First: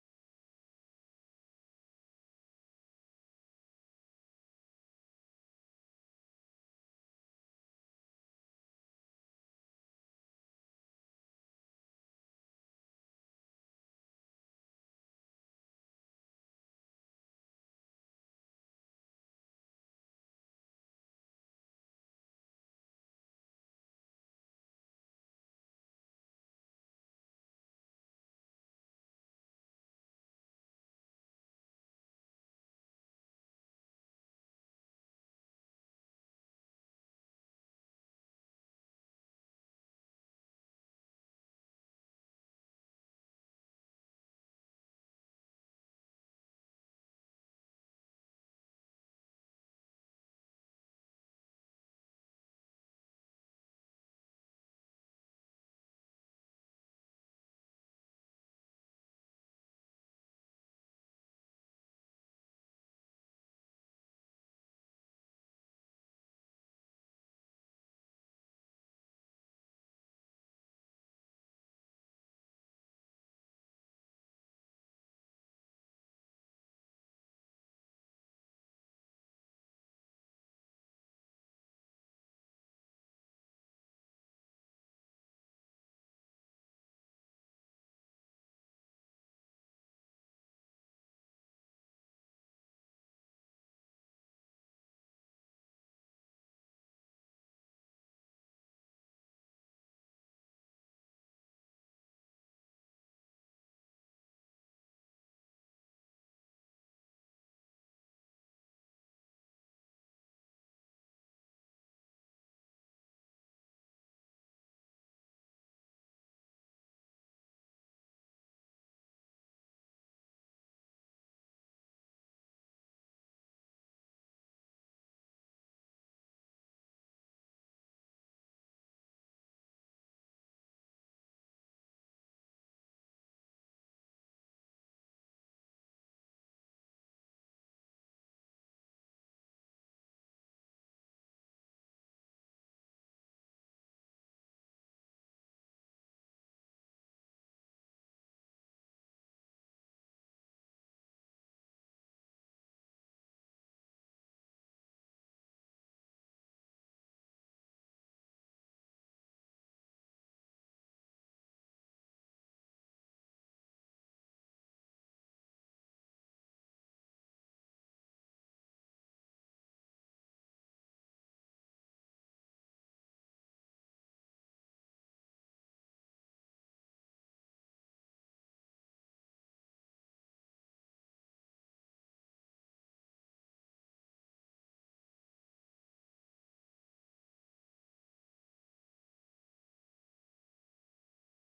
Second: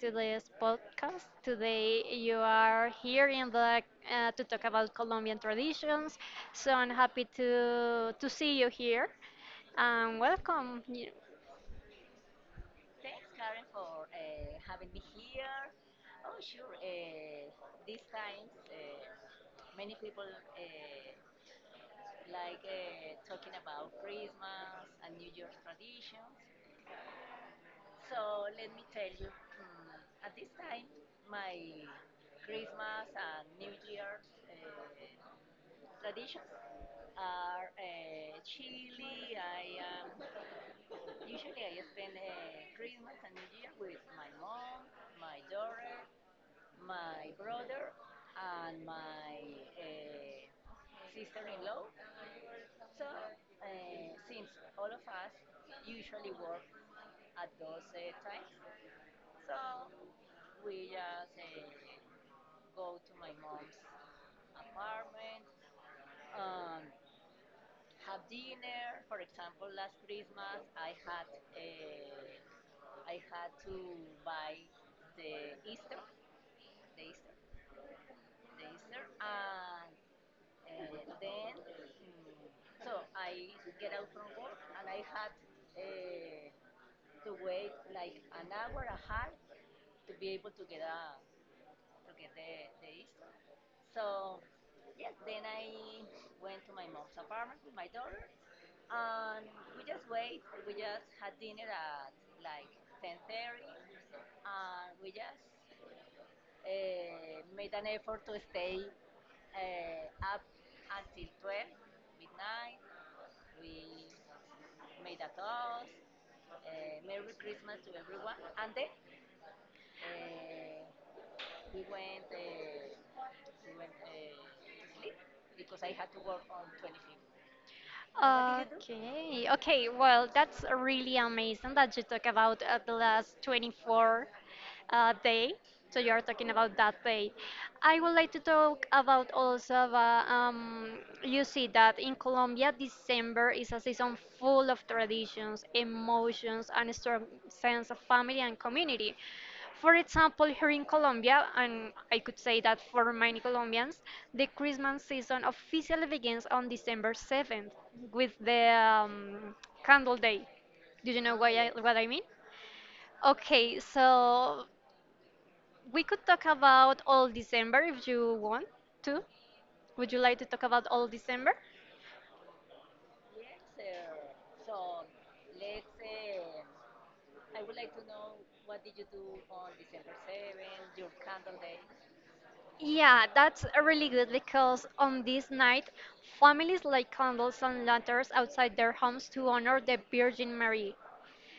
to this podcast. Today, you are here in the to talk about Colombian traditions. So I'm happy to see you here. Welcome. Okay, okay. Well, that's really amazing that you talk about the last 24 day. So you are talking about that day. I would like to talk about also about, you see that in Colombia, December is a season full of traditions, emotions, and a strong sense of family and community. For example, here in Colombia, and I could say that for many Colombians, the Christmas season officially begins on December 7th with the Candle Day. Do you know what I mean? Okay, so we could talk about all December if you want to. Would you like to talk about all December? Yeah, that's really good because on this night, families light candles and lanterns outside their homes to honor the Virgin Mary.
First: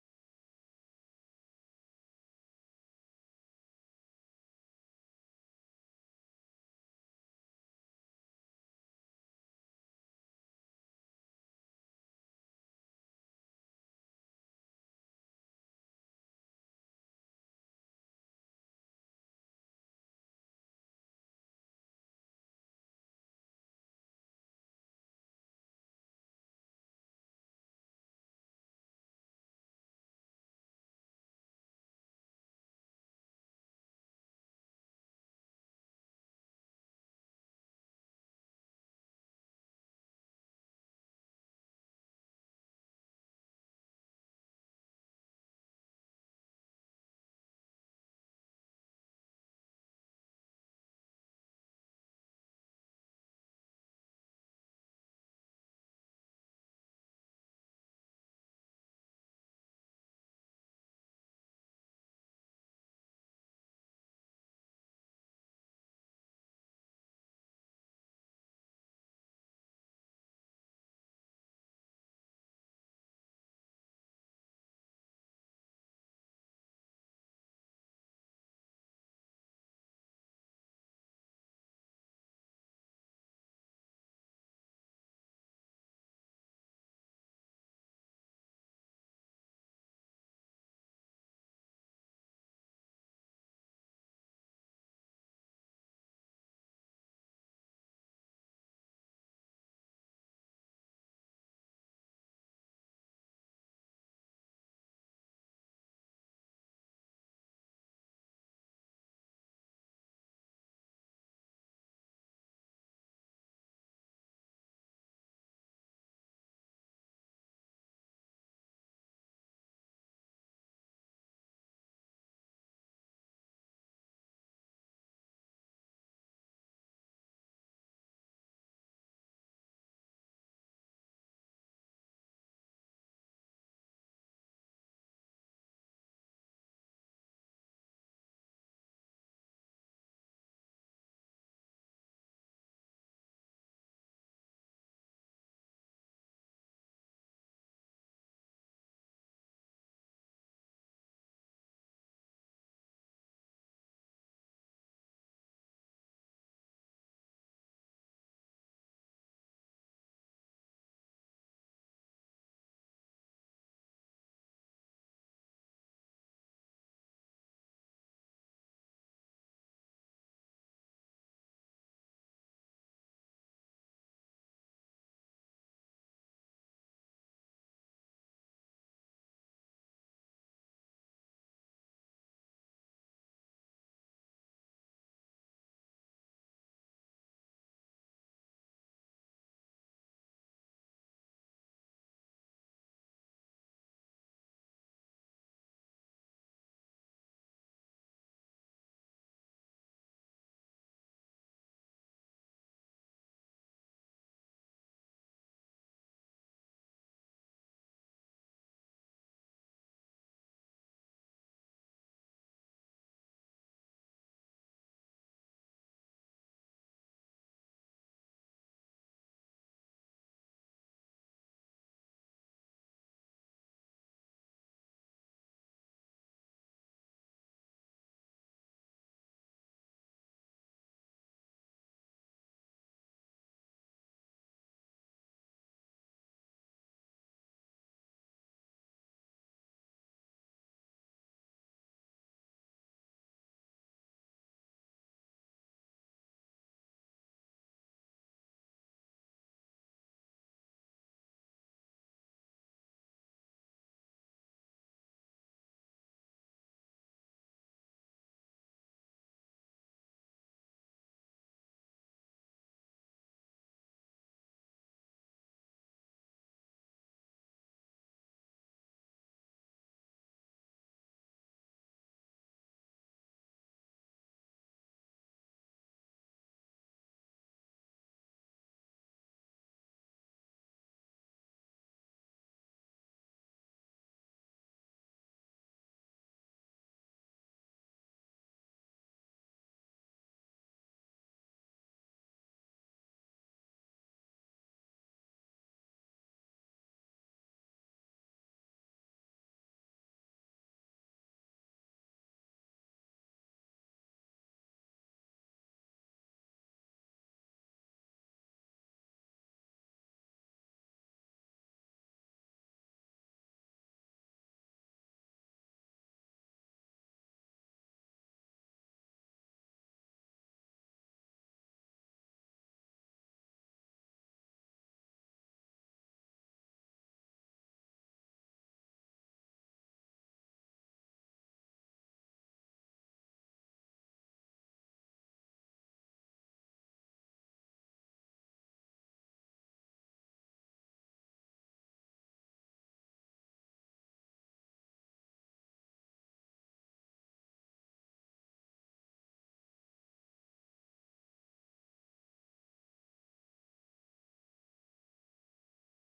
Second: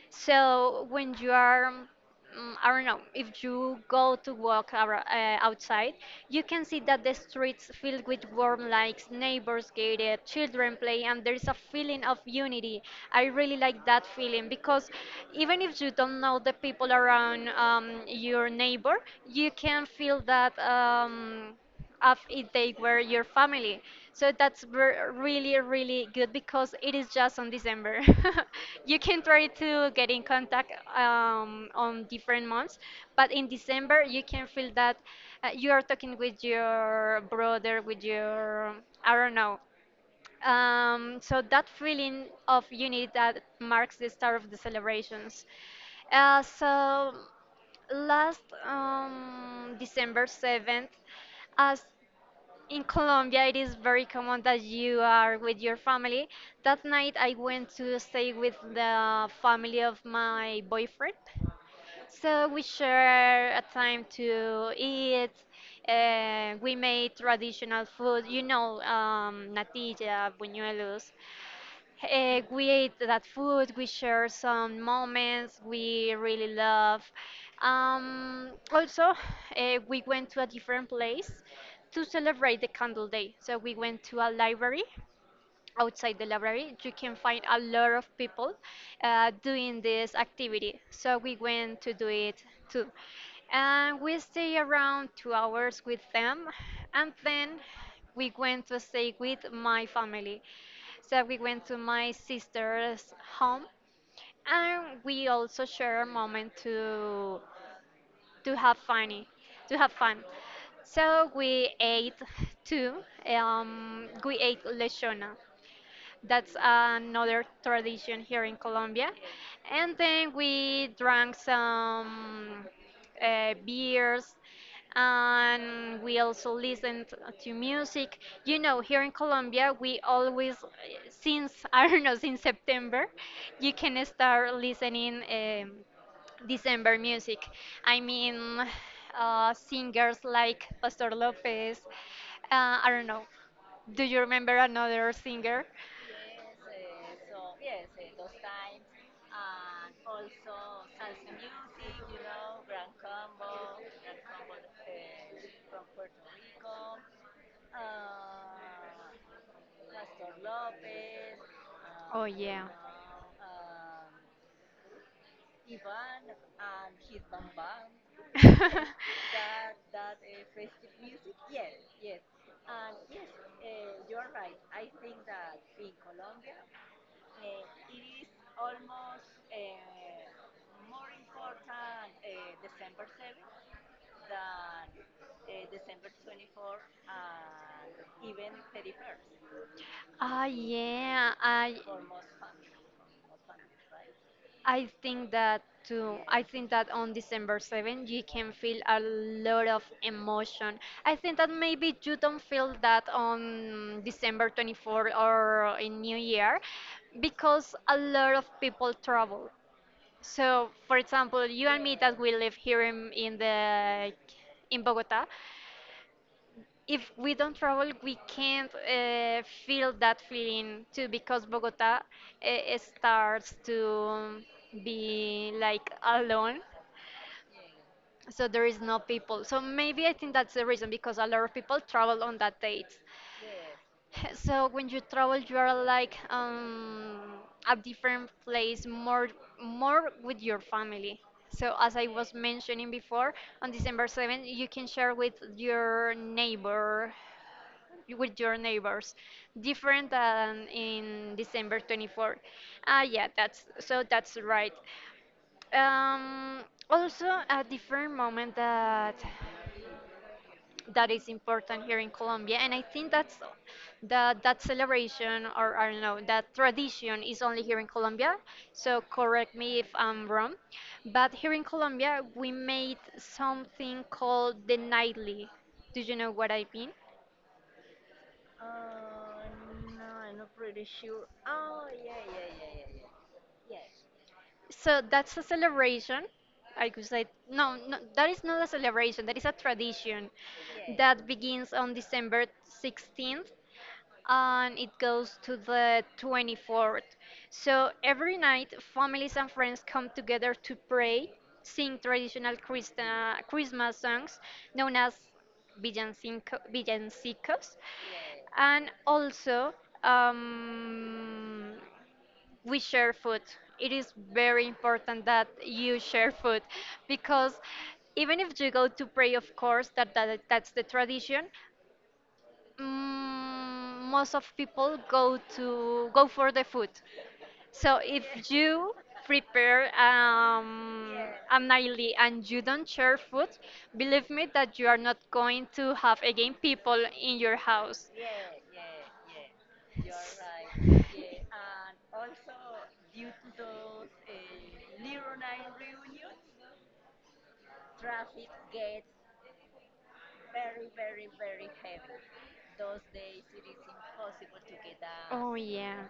So when you are, I don't know, if you go to walk outside, you can see that the streets filled with warm lights, neighbors gated, children play, and there is a feeling of unity. I really like that feeling because even if you don't know the people around your neighbor, you can feel that. Of if they were your family. So that's really, really good because it is just on December. You can try to get in contact on different months, but in December you can feel that you are talking with your brother, with your, I don't know. So that feeling of unity that marks the start of the celebrations. So last December 7th, as in Colombia, it is very common that you are with your family. That night, I went to stay with the family of my boyfriend. So we share a time to eat. We made traditional food, you know, natilla, buñuelos. We ate that food, we shared some moments we really love. Also, we went to a different place to celebrate the candle day. So we went to a library. Outside the library you can find a lot of people doing this activity, so we went to do it too, and we stay around 2 hours with them. And then we went to stay with my family, so we went to my sister's home, and we also share a moment to have funny to have fun. So we ate too. We ate lechona. That's another tradition here in Colombia. And then we drank some beers, and we also listened to music. You know, here in Colombia, we always, since, I don't know, since September, you can start listening December music. I mean, singers like Pastor Lopez, I don't know. Do you remember another singer? Oh yeah. uh, um, Ah yeah. I right? I think that too. I think that on December 7th, you can feel a lot of emotion. I think that maybe you don't feel that on December 24th or in New Year because a lot of people travel. So, for example, you and me that we live here in the in Bogota, if we don't travel, we can't feel that feeling too because Bogota starts to be like alone. So there is no people. So maybe I think that's the reason because a lot of people travel on that date. So when you travel, you are like a different place, more with your family. So as I was mentioning before, on December 7th, you can share with your neighbor, with your neighbors, different than in December 24. Ah, yeah, that's so that's right. Um, also a different moment that is important here in Colombia. And I think that that celebration or I don't know that tradition is only here in Colombia. So correct me if I'm wrong, but here in Colombia we made something called the nightly. Do you know what I mean? So that's a celebration. I could say no, no, that is not a celebration. That is a tradition that begins on December 16th and it goes to the 24th. So every night, families and friends come together to pray, sing traditional Christmas songs known as villancicos, and also, um, we share food. It is very important that you share food, because even if you go to pray, of course, that's the tradition, most of people go to go for the food. So if you prepare a nightly and you don't share food, believe me that you are not going to have again people in your house. Oh yeah.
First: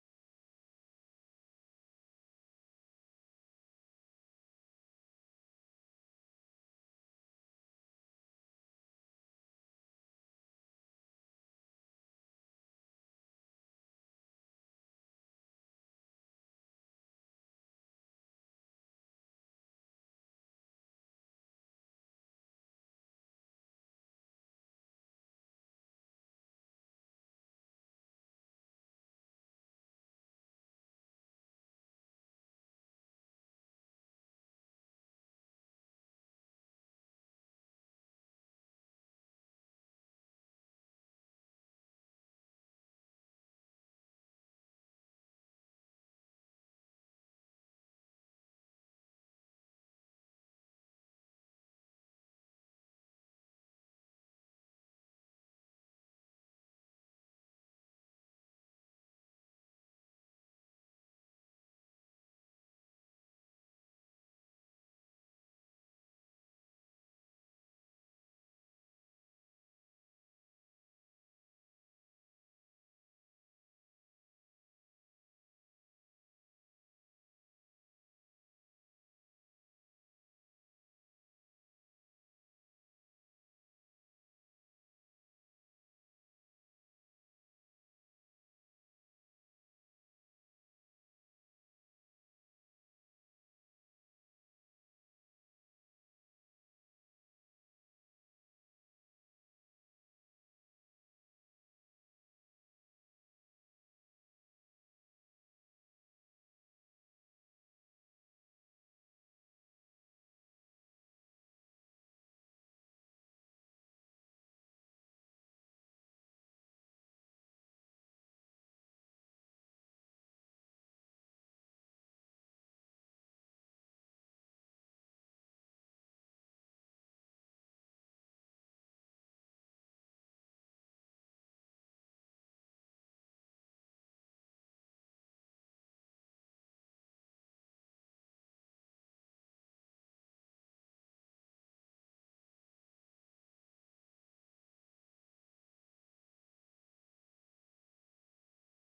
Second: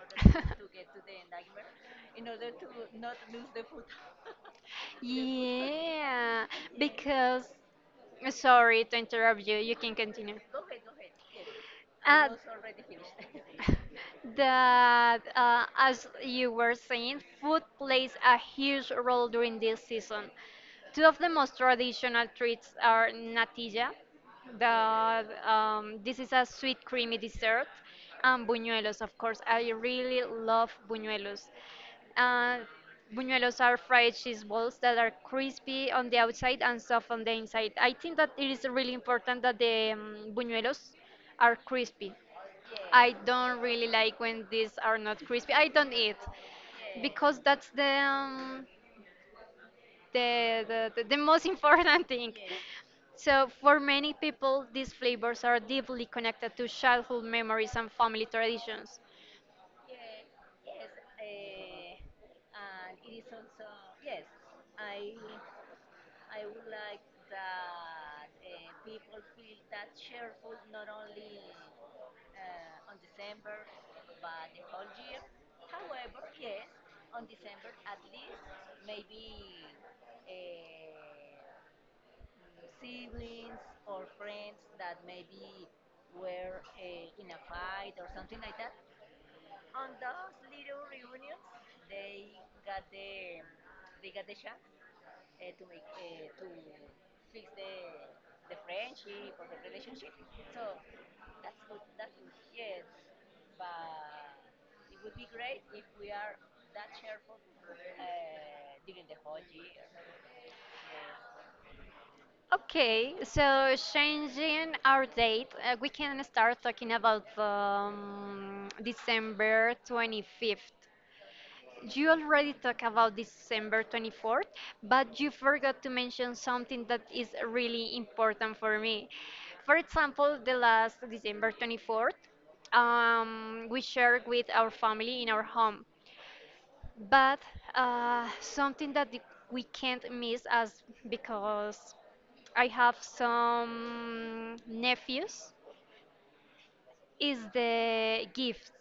Food. Yeah, yes. Because sorry to interrupt you, you can continue. Uh, that as you were saying, food plays a huge role during this season. Two of the most traditional treats are natilla. This is a sweet creamy dessert, and buñuelos. Of course, I really love buñuelos. Uh, Buñuelos are fried cheese balls that are crispy on the outside and soft on the inside. I think that it is really important that the buñuelos are crispy. I don't really like when these are not crispy. I don't eat because that's the most important thing. So for many people, these flavors are deeply connected to childhood memories and family traditions. Okay, so changing our date, we can start talking about December 25th. You already talked about December 24th, but you forgot to mention something that is really important for me. For example, the last December 24th, we shared with our family in our home. But something that we can't miss as because I have some nephews. Is the gifts.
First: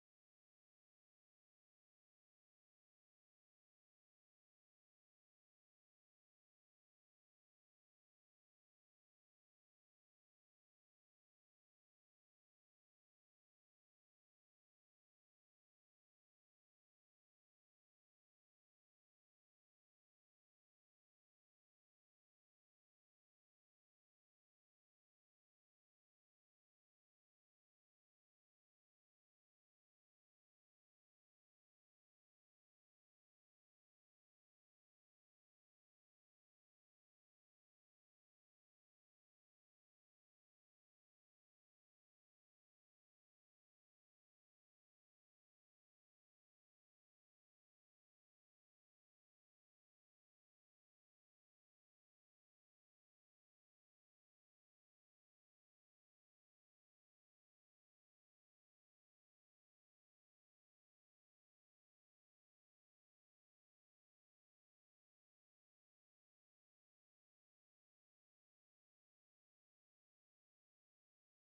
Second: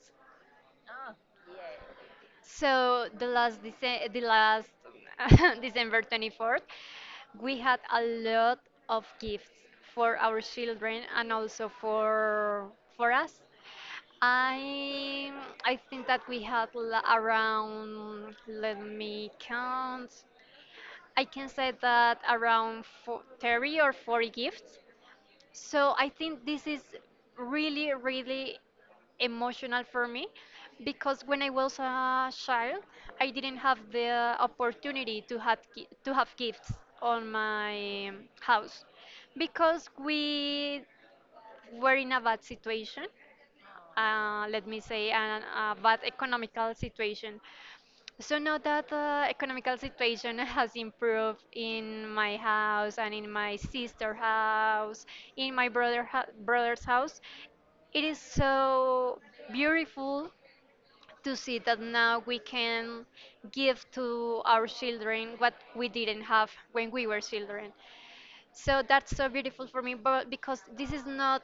So the last December 24th, we had a lot of gifts for our children and also for us. I I think that we had around let me count. I can say that around 30 or 40 gifts. So I think this is really, really emotional for me, because when I was a child, I didn't have the opportunity to have gifts on my house because we were in a bad situation. Let me say a bad economical situation. So now that the economical situation has improved in my house and in my sister's house, in my brother's house, it is so beautiful to see that now we can give to our children what we didn't have when we were children. So that's so beautiful for me, but because this is not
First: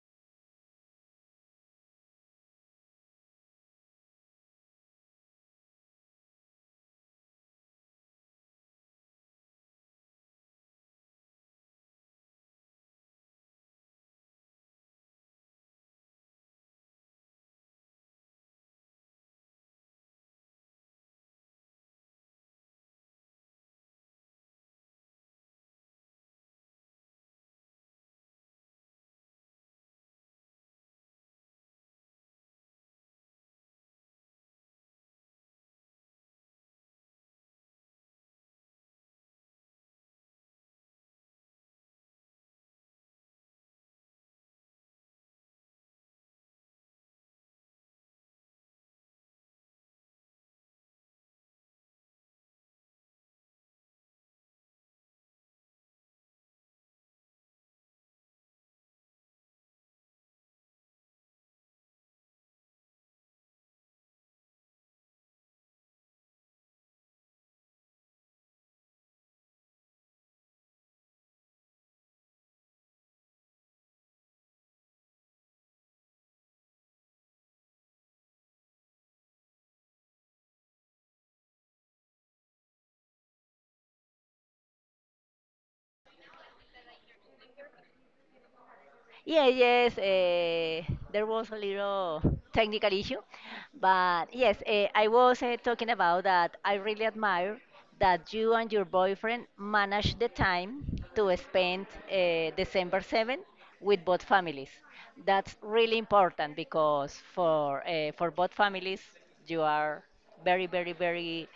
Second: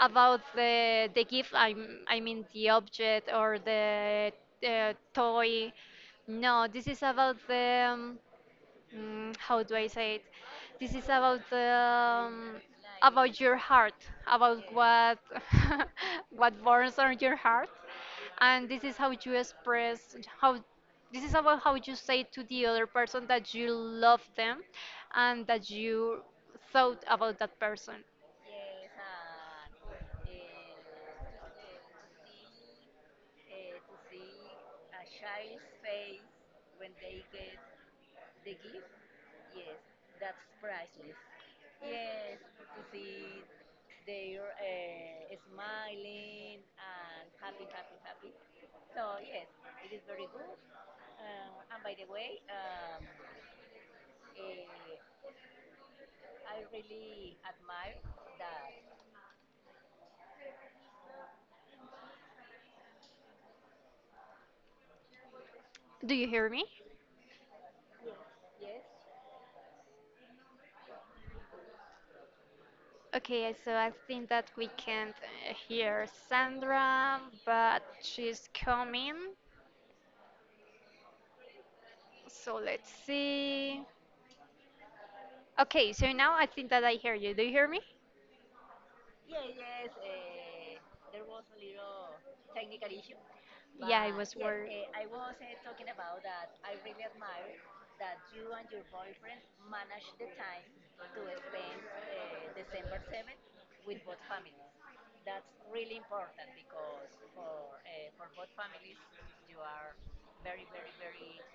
about the gift. I mean the object or the toy. No, this is about the how do I say it? This is about your heart, about what what burns on your heart, and this is how you express how this is about how you say to the other person that you love them and that you thought about that person. Do you hear me? Okay, so I think that we can't hear Sandra, but she's coming. So let's see. Okay, so now I think that I hear you. Do you hear me? Yeah, yes, there was a little technical issue, Yeah, I but was yes, worried. I was talking about that I really admire that you and your boyfriend managed the time to spend December 7 with both families. That's really important because for both families, you are very, very, very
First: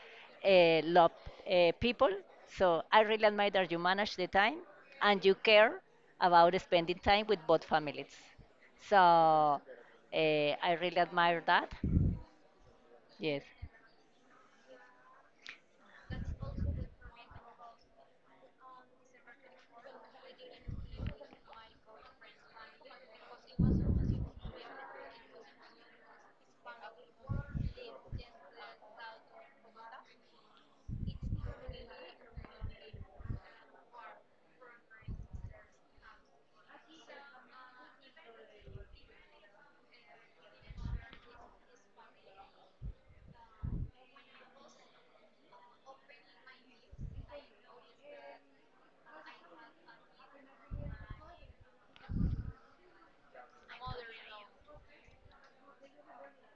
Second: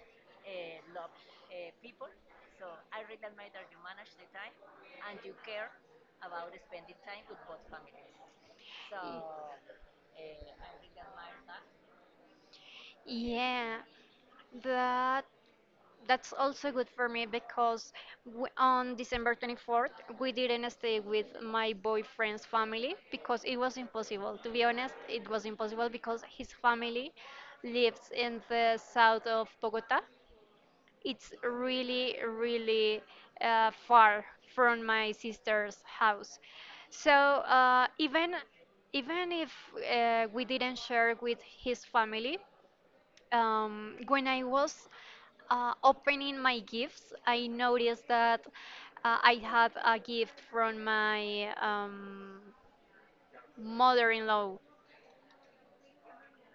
uh, loved people. So I really admire that you manage the time and you care about spending time with both families. So I really admire that. Yes. Yeah, that that's also good for me because w on December 24th we didn't stay with my boyfriend's family because it was impossible. To be honest, it was impossible because his family lives in the south of Bogota. It's really, really far from my sister's house. So even if we didn't share with his family, when I was opening my gifts, I noticed that I had a gift from my mother-in-law,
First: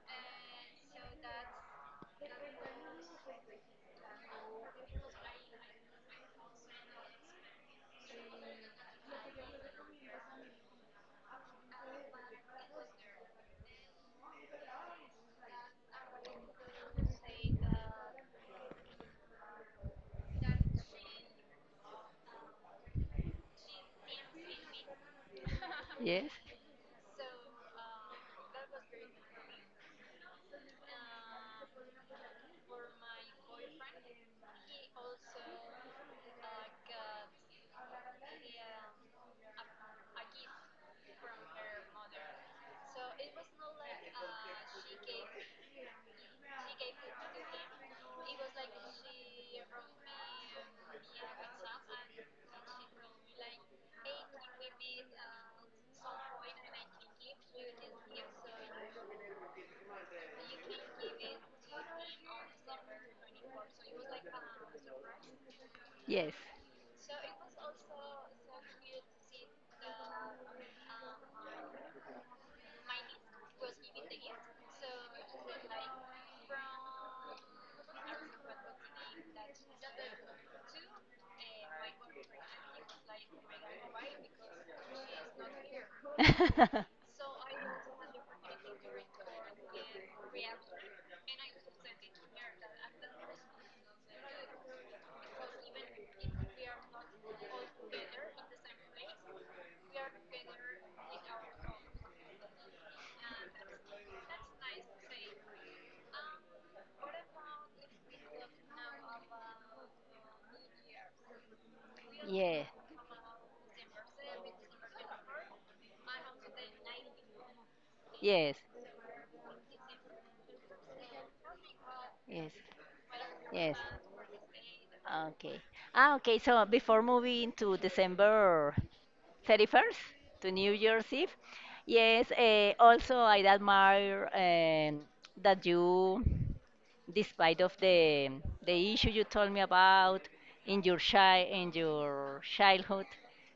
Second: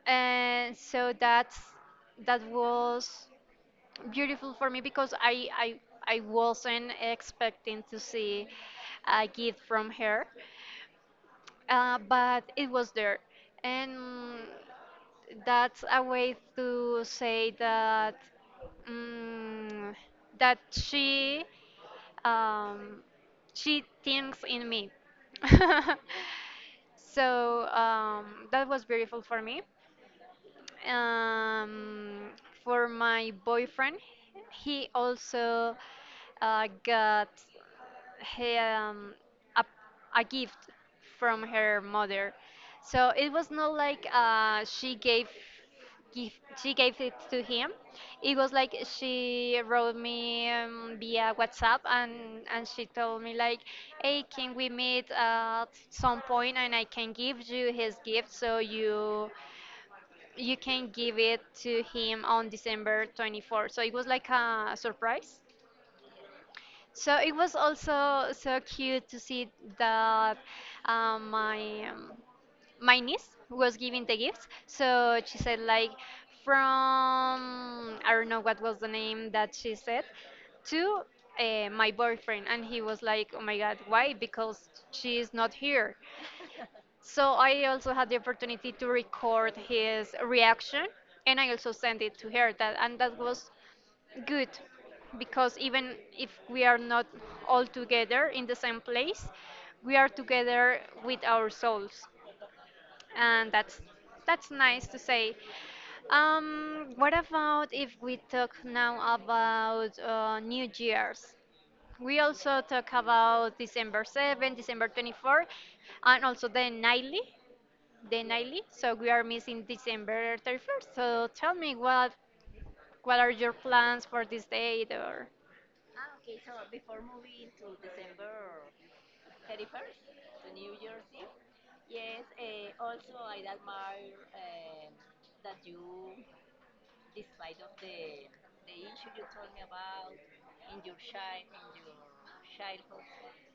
and so that's that was beautiful for me because I wasn't expecting to see a gift from her, but it was there, and that's a way to say that mm that um, she thinks in me. Yes. So that was beautiful for me. Um, for my boyfriend, he also got he, um, a, a gift from her mother. So it was not like give, she gave it to him. It was like she wrote me via WhatsApp, and she told me like, "Hey, can we meet at some point and I can give you his gift so you can give it to him on December 24th." So it was like a surprise. Yes. So it was also so cute to see that my my niece was giving the gifts. So she said like from I don't know what was the name that she said to my boyfriend, and he was like, "Oh my God, why? Because she is not here." So I also had the opportunity to record his reaction, and I also sent it to her. That was good, because even if we are not all together in the same place, we are together with our souls, and that's nice to say. What about if we talk now about New Year's? We also yeah, talk about December 7th, December 24th, and also the nightly the yes, nightly. So we are missing December 31st. So tell me what yes, what are your yes. plans for this date or Okay. Okay. So before moving to December 31st, to New Year's Eve. Yes, also I admire that you, despite of the issue you told me about in your childhood,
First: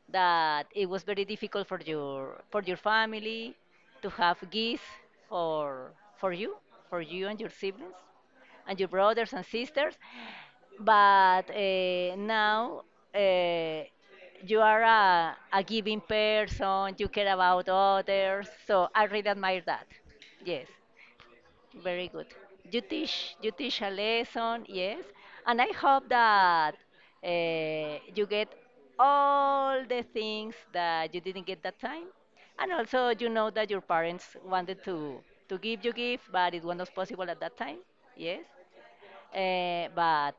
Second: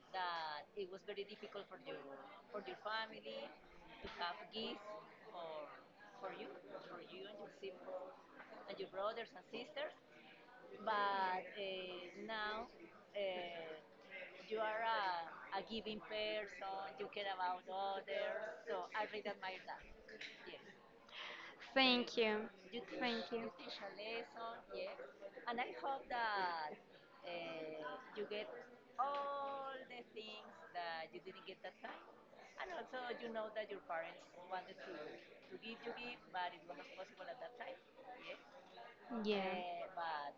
that it was very difficult for your family to have gifts for for you, for you and your siblings and your brothers and sisters, but now uh, you are a giving person. You care about others, so I really admire that. Yes, very thank good. you. you Thank teach you. you teach a lesson, yes. And I hope that you get all the things that you didn't get that time. And also, you know that your parents wanted to give you gift, but it was not possible at that time, yes. Yeah. But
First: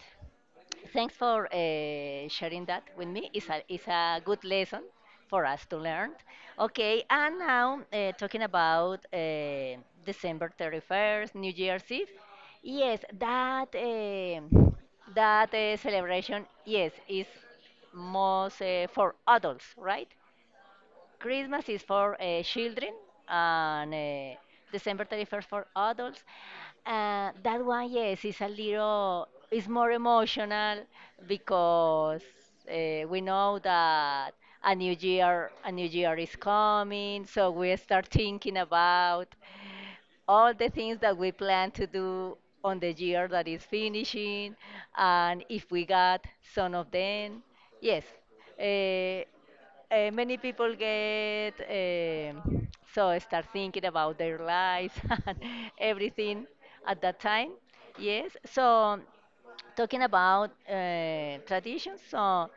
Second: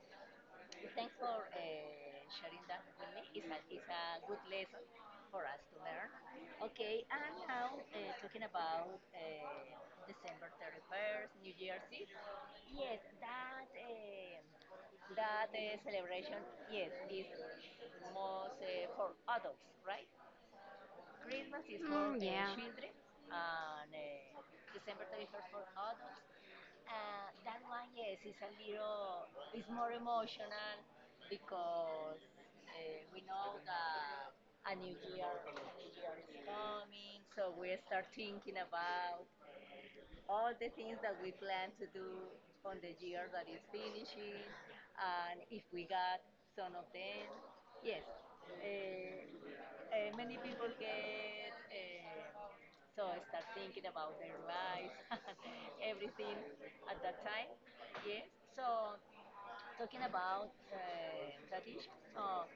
thanks for sharing that with me. It's a good lesson for us to learn. Okay, and now talking about December 31st, New Year's Eve. Yes, that celebration, yes, is most for adults, right? Christmas is for Mm, yeah. children, and December 31st for adults. That one, yes, is a little, is more emotional because we know that a new year is coming, so we start thinking about all the things that we plan to do on the year that is finishing, and if we got some of them, yes. Uh, many people get so start thinking about their lives and everything at that time. Yes. So talking about traditions, so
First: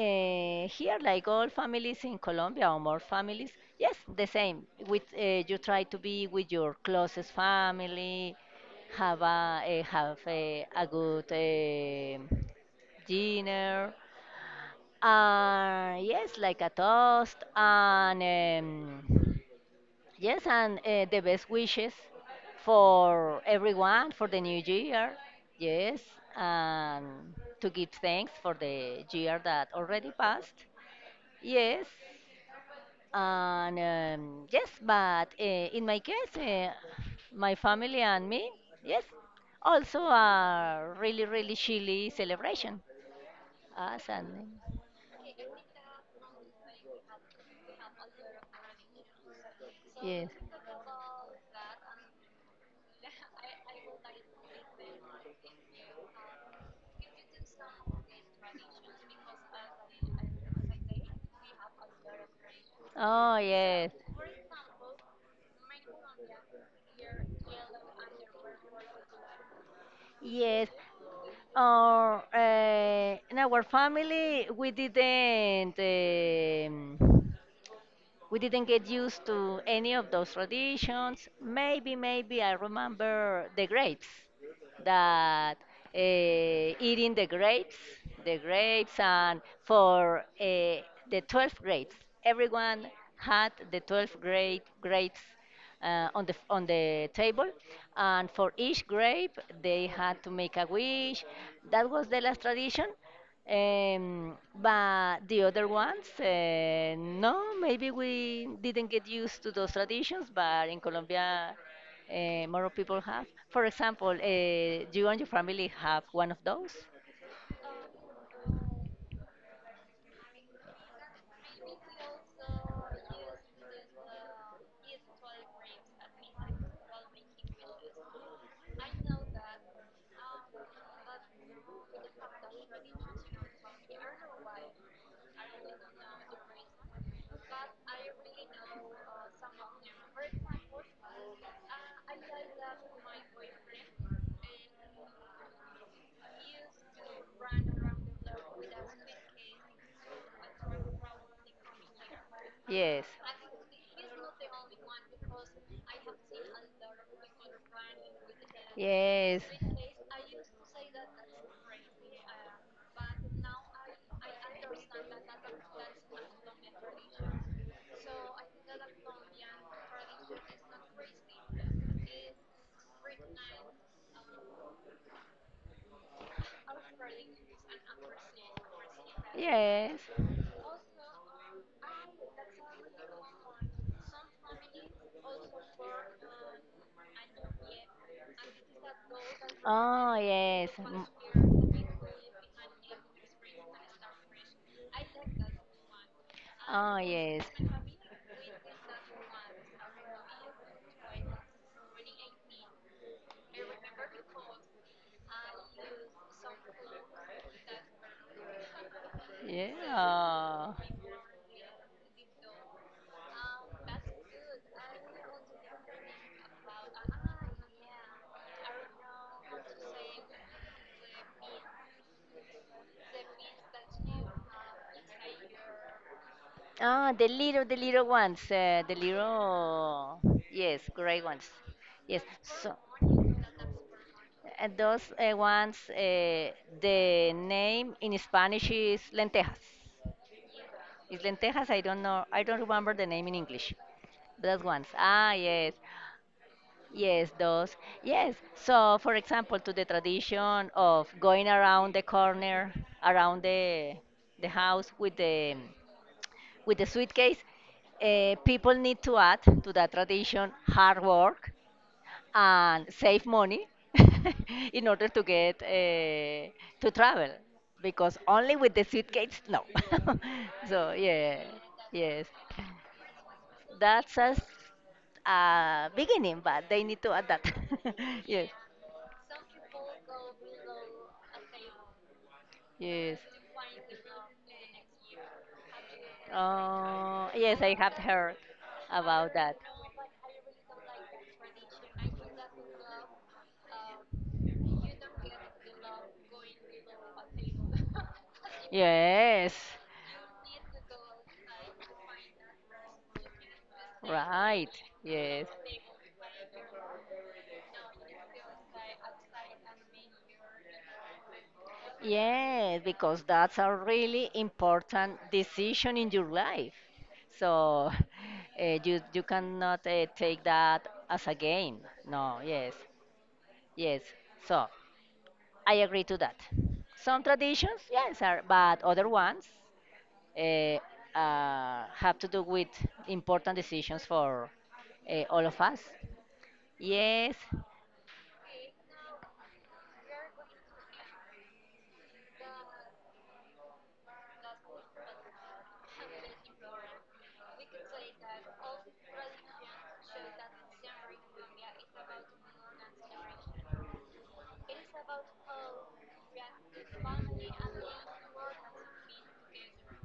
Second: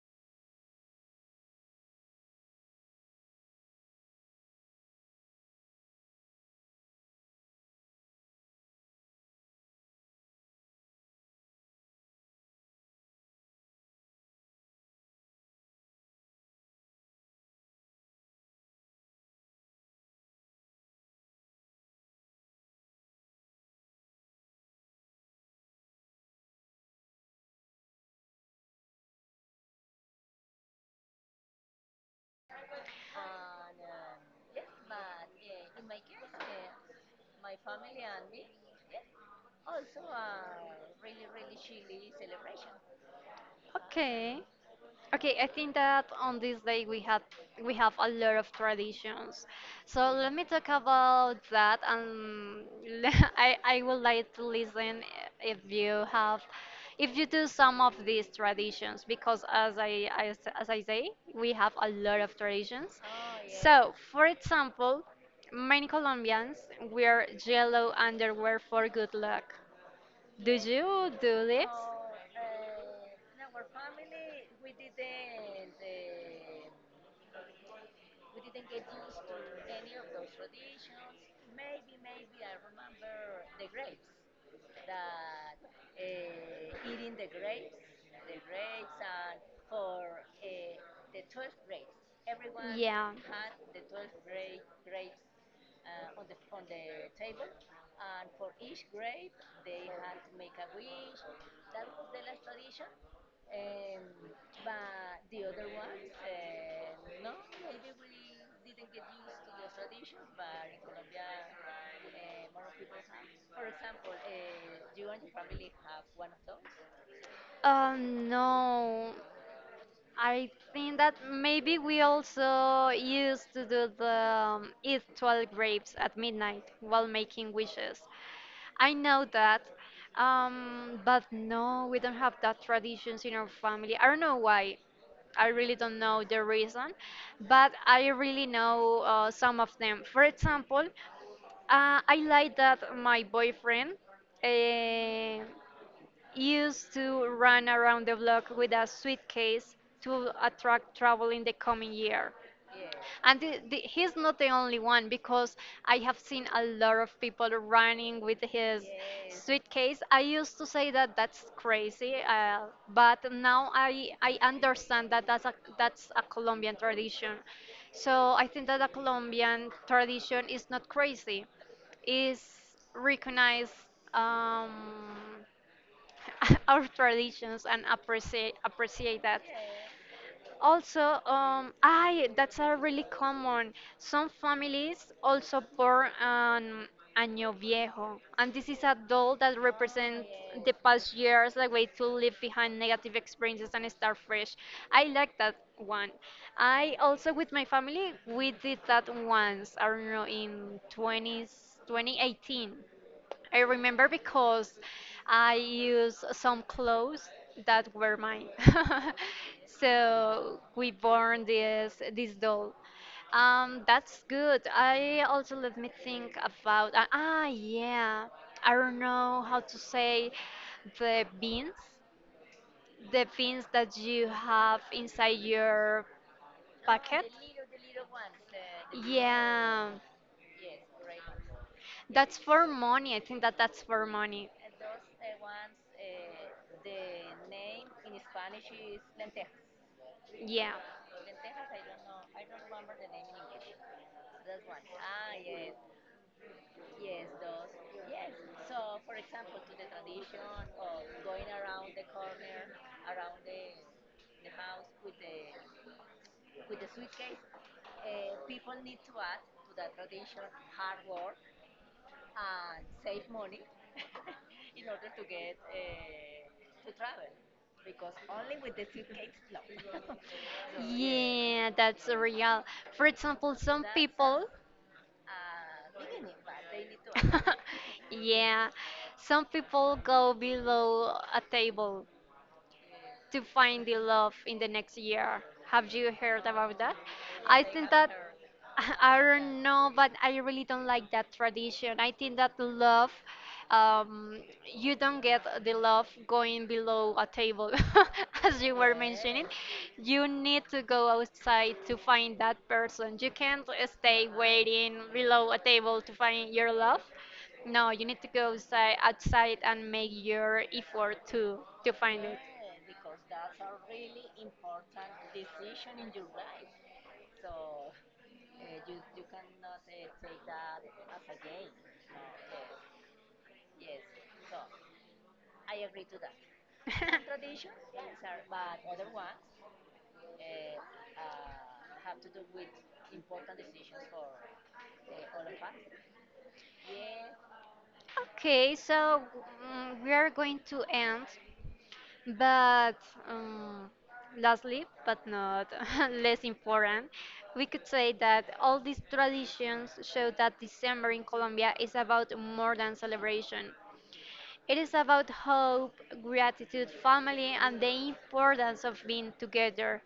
here, like all families in Colombia or more families, yes, the same. With you try to be with your closest family, have a good dinner, yes, like a toast, and yes, and the best wishes for everyone for the new year. Yes, and to give thanks for the year that already passed. Yes, and yes, but in my case, my family and me, yes, also a really, really chilly celebration. Awesome. Okay. Okay, I think that on this day we had we have a lot of traditions. So Yes. let me talk about that, and I would like to listen if you have if you do some of these traditions because as I say we have a lot of traditions. Oh, yes. So for example, many Colombians wear yellow underwear for good luck. Do Yes. you do this? Or in our family, we didn't. Um, we didn't get used to any of those traditions. Maybe, maybe I remember the grapes, that eating the grapes, and for the 12 grapes, everyone had the 12 grapes on the table, and for each grape they had to make a wish. That was the last tradition. But the other ones, no, maybe we didn't get used to those traditions. But in Colombia, more people have. For example, you and your family have one of those. No. I think that maybe we also used to do the eat 12 grapes at midnight while making wishes. I know that, but no, we don't have that traditions in our family. I don't know why. I really don't know the reason, but I really know some of them. For example, I like that my boyfriend uh, used to run around the block with a suitcase to attract travel in the coming year. Yes. And he's not the only one because I have seen a lot of people running with his Yes. suitcase. I used to say that that's crazy, but now I understand that that's a Colombian tradition. So I think that the Colombian tradition is not crazy, is recognize um, our traditions and appreciate that. Yes. Also, I that's a really common. Some families also pour an año viejo, and this is a doll that Oh, represents yes. the M- past years, like way to leave behind negative experiences and start fresh. I like that one. I Oh, also yes. with my family we did that once. I don't know in 2018. I remember because I used some clothes that were mine. So Yeah. we born this doll. That's good. I also let me think about yeah. I don't know how to say the beans, the beans that you have inside your Ah, packet. The little ones, Yeah, yes, gray ones. Yes. that's for So money. I think that that's for money. Those ones, the name in Spanish is lentejas. Yeah. Is lentejas? I don't know. I don't remember the name in English. Those ones. Ah, yes. Yes, those. Yes. So, for example, to the tradition of going around the corner, around the house with the suitcase, people need to add to that tradition hard work and save money in order to get to travel, because only with the suitcase, no. so yeah, Yeah, that's yes. real. For example, That's a beginning, but they need to add that. yes, yeah, some people go below a table yes. to find the love in the next year. Have you heard about that? Oh, yes, I I think have that heard I about that. don't know, but I really don't like that tradition. I think that um, you don't get the love going below a table, as you were mentioning. Yes, You need to go outside to find that person. You can't stay right. waiting Yes, below a table to find your love. No, you need to go outside, outside and make your effort to find it. yes, because that's a really important decision in your life. So you cannot take that as a game. No, yes, yes. So I agree to that. Some traditions, yes, are, but other ones uh, have to do with important decisions for all of us. Yes, Okay, so mm, we are going to end, but um, lastly, but not less important, we could say that all these traditions show that December in Colombia is about more than celebration. It is about hope, gratitude, family, and the importance of being together.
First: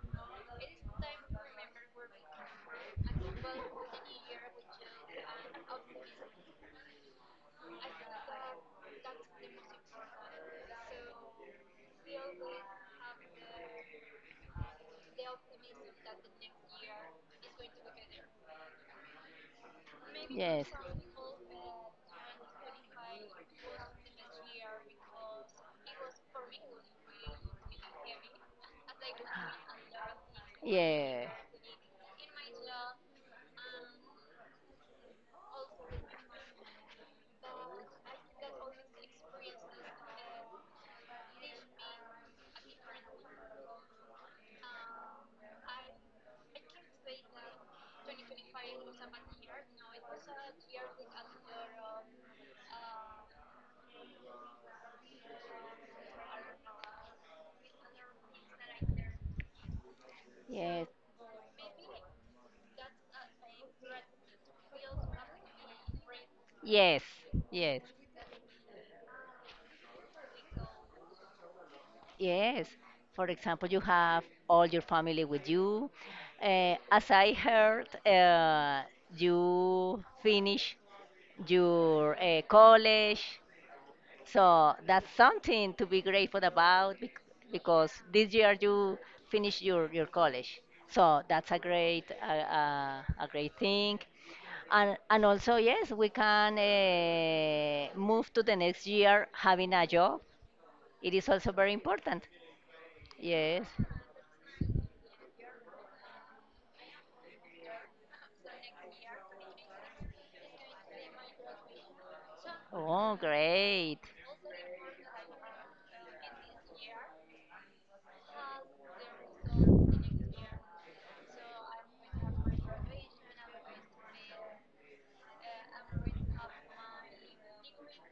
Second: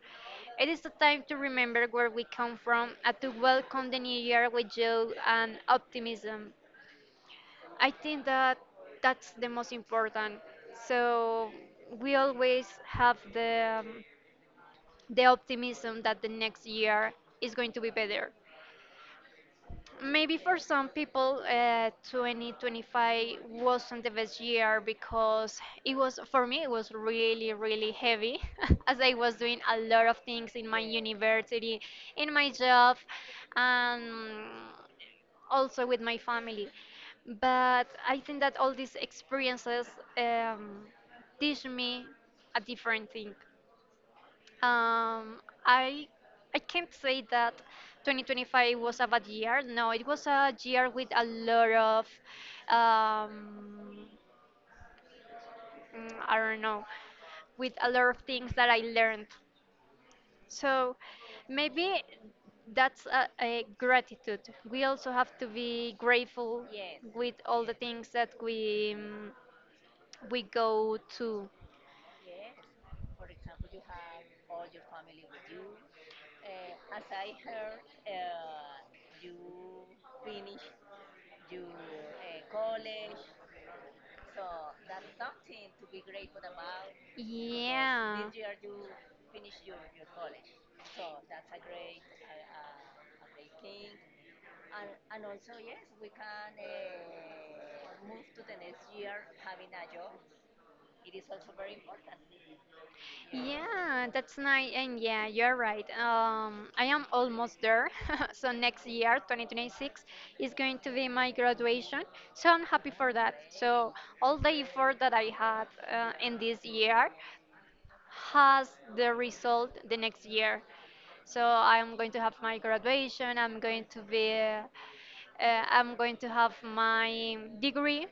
It is the time to remember where we come from and to welcome the new year with joy and optimism. I think that that's the most important. So we always have the optimism that the next year is going to be better. Maybe for yes. some people, 2025 wasn't the best year because it was, for me, it was really, really heavy as I was doing a lot of things in my Yeah. university, in my job, and also with my family. But I think that all these experiences um, teach me a different thing. Um, I I can't say that 2025 was a bad year. No, it was a year with a lot of um, mm, I don't know, with a lot of things that I learned. Yes. So maybe that's a gratitude. We also have to be grateful Yes. with all the yes. Yes. Things that we mm, we go to. Yes. For example, you have all your family with you. As I heard, you finish your college. So that's something to be grateful about because Yeah. this year you finish your college. So that's a great thing. And also, yes, we can move to the next year having a job. It is also very important. Yes. Yeah, that's nice. And yeah, you're right. I am almost there. So next year, 2026, is going to be my graduation. So I'm happy for Oh, that. So great. all the effort that I had in this year has the result the next year. So I'm going to have my graduation. I'm going to be. I'm going to have my degree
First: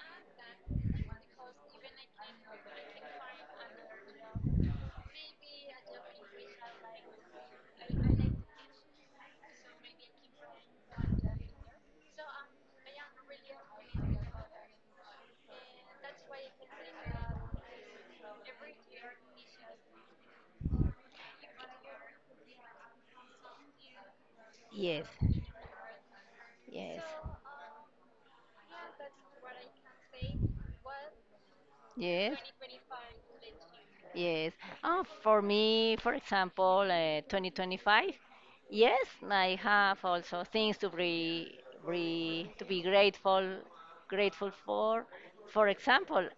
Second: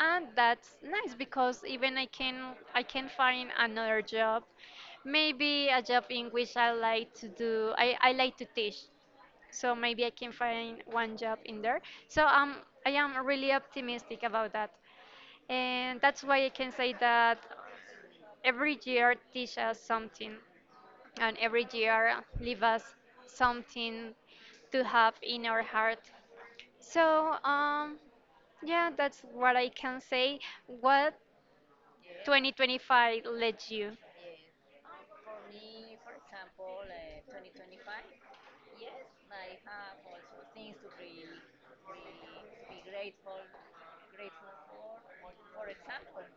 and that's nice because even I can find another job, maybe a job in which I like to do I like to teach, so maybe I can find one job in there. So I am really optimistic about that, and that's why I can say that every year teach us something, and every year leave us something to Yes. have in our heart. Yes. So, yeah, that's what I can say. What Yes. 2025 led you? Yes. Oh, for me, for example, 2025. Yes, I have also things to be grateful for. For example,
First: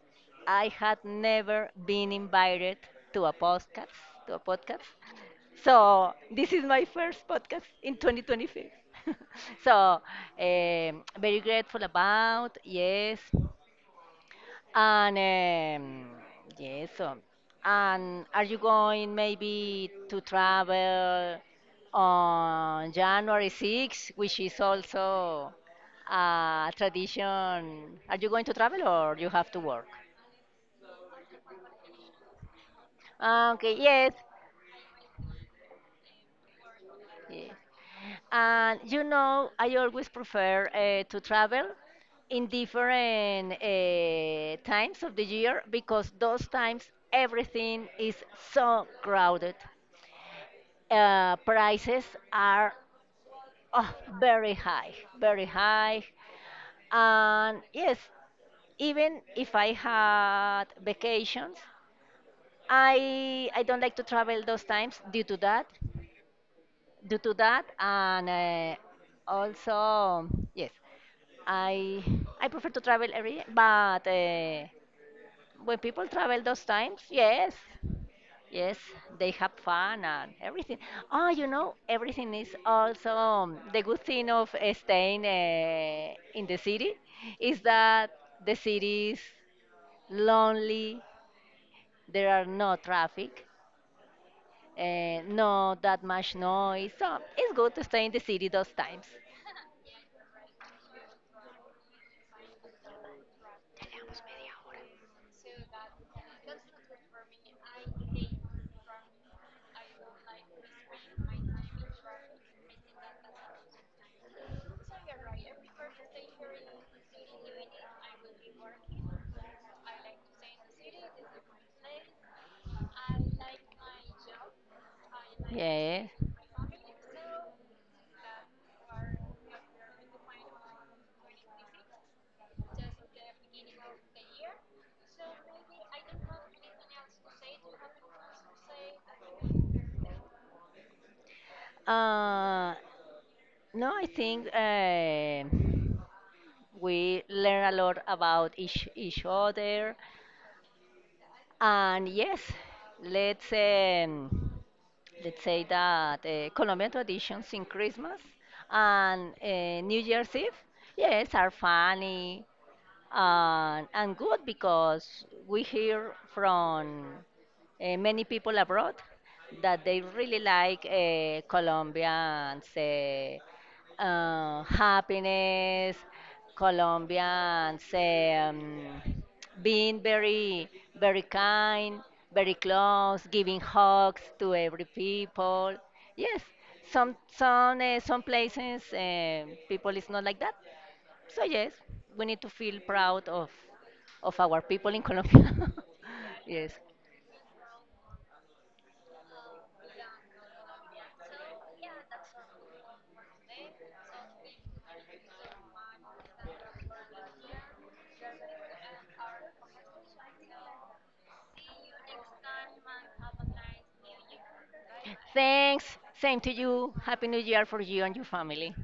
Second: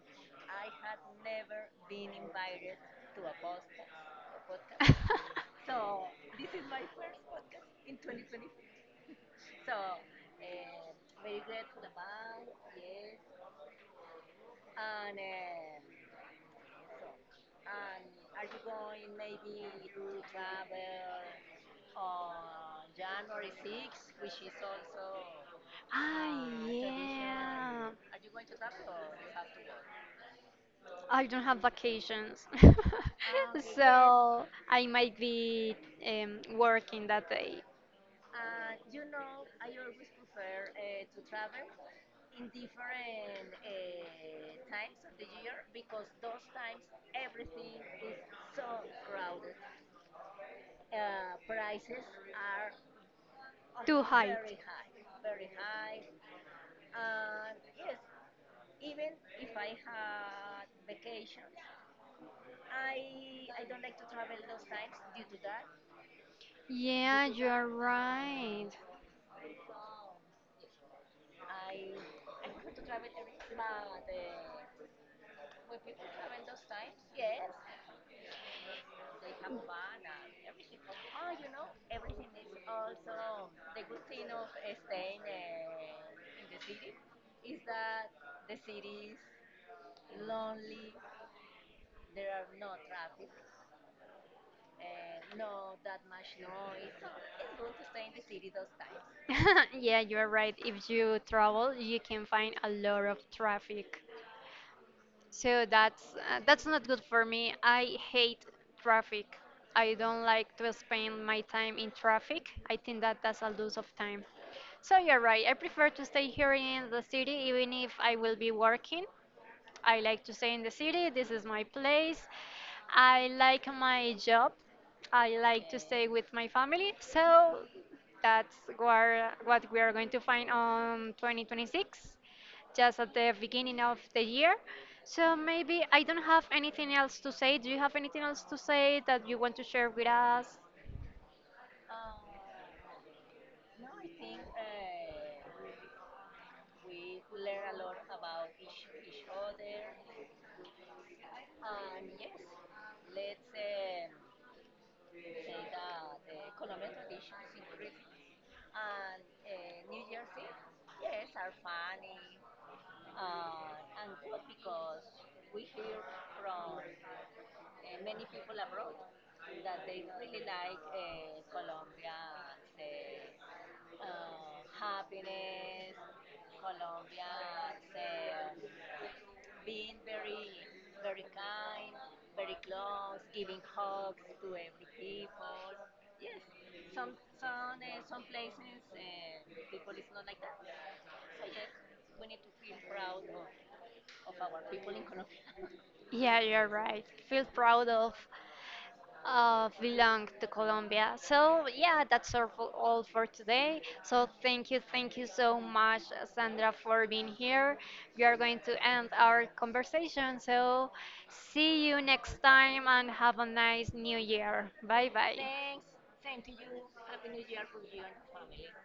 I had never been invited to a podcast to a podcast. So this is my first podcast in 2025. so very grateful about yes. And yes, and are you going maybe to travel on January 6th, which is also Ah, a tradition? yeah. Are you going to travel or you have to work? I don't have vacations. Ah, okay, yes. So I might be working that Yes. day. And you know, I always prefer to travel in different times of the year because those times everything is so crowded. Prices are oh, Too high. very high, very high. And yes, even if I had vacations, I don't like to travel those times due Yeah, to you that, are and right. Also yes, I I prefer to travel every, but when people travel those times, yes, yes, they have fun and everything. Oh, you know, everything is also the good thing of staying in the city is that the city is lonely. There are no traffic, no that much noise. So it's good to stay in the city those times. Yeah, you're right. If you travel, you can find a lot of traffic. So that's not good for me. I hate traffic. I don't like to spend my time in traffic. I think that that's a lose of time. So you're right. I prefer to stay here in the city even if I will be working. I like to stay in the city. This is my place. I like my job. I like to stay Yeah. with my family. So what we are going to find on 2026, just at the beginning of the year. So maybe I don't have anything else to say. Do you have anything else to say that you want to share with us? Uh, no, I think we learn a lot about each other. And yes, let's um, let's say that Colombian traditions in Christmas and New Year's Eve, yes, are funny, and good because we hear from many people abroad that they really like Colombians happiness, Colombians being very kind, very close, giving hugs to every people. Yes, some places people is not like that. So yes, we need to feel proud of our people in Colombia. Yeah, you're yes. right. Feel proud of belong to Colombia. So yeah, all for today. So thank you so much, Sandra, for being here. We are going to end our conversation. So see you next time and have a nice new year. Bye bye. Thanks. Thanks. Same to you. Happy New Year for you and your family.